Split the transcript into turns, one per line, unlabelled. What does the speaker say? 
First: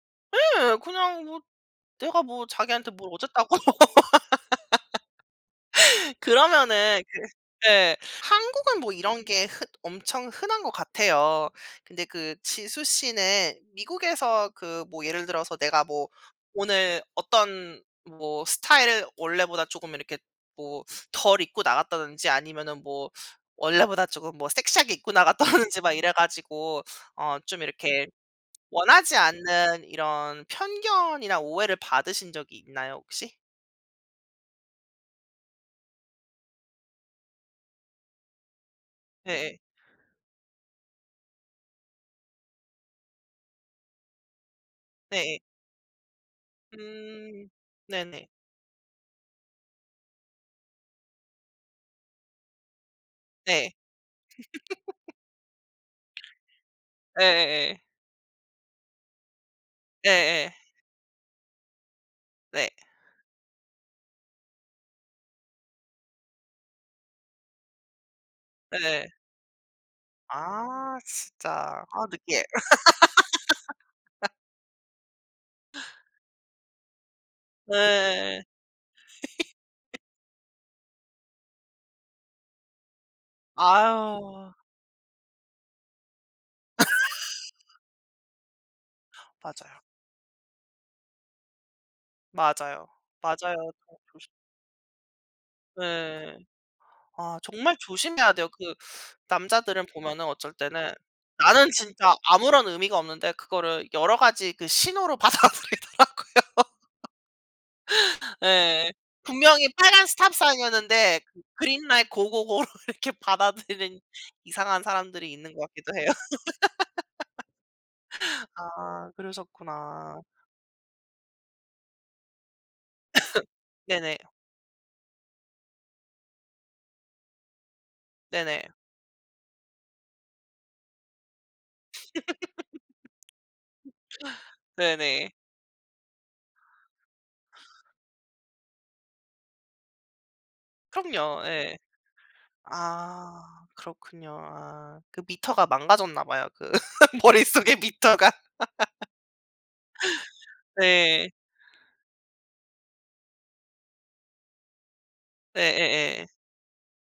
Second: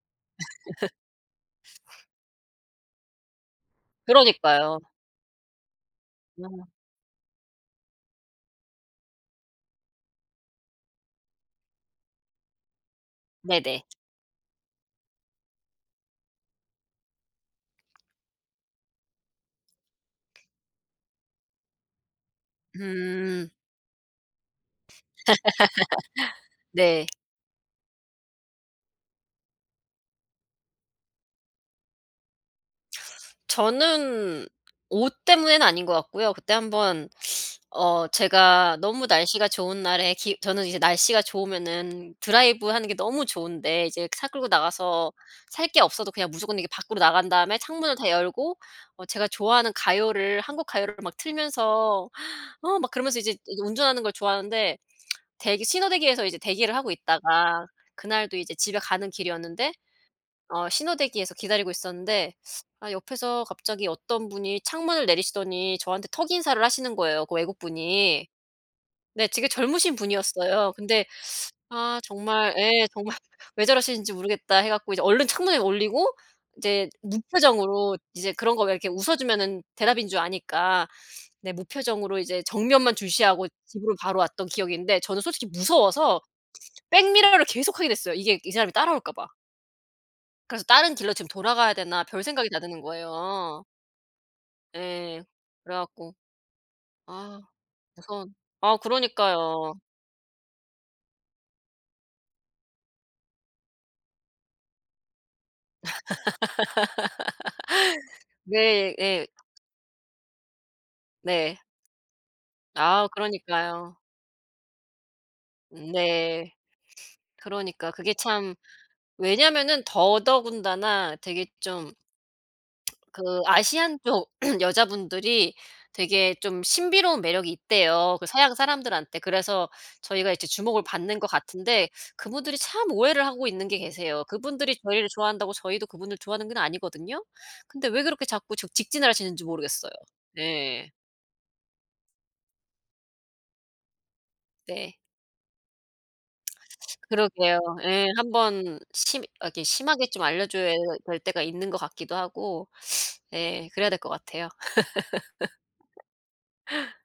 예. 그냥 뭐 내가 뭐 자기한테 뭘 어쨌다고.
그러니까요. 어.
그러면은 그 네 한국은 뭐 이런 게 흔 엄청 흔한 것 같아요. 근데 그 지수 씨는
네네.
미국에서 그 뭐 예를 들어서 내가 뭐 오늘 어떤 뭐 스타일을 원래보다 쪼금 이렇게 뭐 덜 입고 나갔다든지 아니면은 뭐
음.
원래보다 조금 뭐 섹시하게 입고 나갔다든지 막 이래 가지고
네.
어 좀 이렇게 원하지 않는 이런 편견이나 오해를 받으신 적이 있나요 혹시?
저는 옷 때문에는 아닌 것 같고요. 그때 한번 어 제가 너무 날씨가
네예.
좋은 날에 기 저는 이제 날씨가 좋으면은 드라이브하는 게 너무 좋은데 이제 차 끌고 나가서
네예.
살 게 없어도 그냥 무조건 이렇게 밖으로 나간
음
다음에 창문을 다
네네.
열고 어 제가 좋아하는 가요를 한국 가요를 막 틀면서 어 막 그러면서 이제 이렇게
네.
운전하는 걸 좋아하는데 대기 신호 대기에서 이제 대기를 하고 있다가
예예예.
그날도 이제 집에 가는 길이었는데
예예.
어 신호 대기에서 기다리고 있었는데
네.
아 옆에서 갑자기 어떤 분이 창문을 내리시더니 저한테 턱인사를 하시는 거예요, 그 외국분이.
예.
네 되게 젊으신 분이었어요.
아
근데
진짜.
아
아 느끼해.
정말 예 '정말 왜 저러시는지 모르겠다.' 해 갖고 이제 얼른 창문을 올리고 이제 무표정으로 이제
네.
그런 거 왜 이렇게 웃어 주면은 대답인 줄 아니까 네 무표정으로 이제 정면만 주시하고 집으로 바로 왔던
아유.
기억인데 저는 솔직히 무서워서 백미러를 계속 하게 됐어요 이게 이 사람이 따라올까 봐.
맞아요.
그래서 '다른 길로 지금 돌아가야 되나.' 별생각이 다 드는
맞아요. 맞아요.
거예요.
어 조심
예. 그래 갖고
네. 아
아
정말 조심해야
무서운
돼요. 그
아 그러니까요.
남자들을 보면은 어쩔 때는 나는 진짜 아무런 의미가 없는데 그거를 여러 가지 그 신호로 받아들이더라고요. 예.
네 예.
분명히 빨간 스탑 사인이었는데 그
네.
그린라이트 고고고로
아
이렇게
그러니까요.
받아들이는 이상한 사람들이 있는 것 같기도 해요.
네. 그러니까 그게 참
아
왜냐면은
그러셨구나.
더더군다나 되게 좀 그 아시안
네네.
쪽 여자분들이 되게 좀 신비로운 매력이 있대요, 그 서양
네네.
사람들한테. 그래서 저희가 이제 주목을 받는 것 같은데
아
그분들이 참 오해를 하고 있는 게 계세요. 그분들이 저희를
네네.
좋아한다고 저희도 그분들 좋아하는 건 아니거든요. 근데 왜 그렇게 자꾸 적 직진을 하시는지 모르겠어요. 네.
그럼요. 예. 아 그렇군요.
네.
아 그 미터가 망가졌나봐요. 그
그러게요.
머릿속에
예.
미터가.
한번 심 이렇게 심하게 좀 알려 줘야 될
네.
때가 있는 것 같기도 하고 예 그래야 될 것 같아요.
예예예.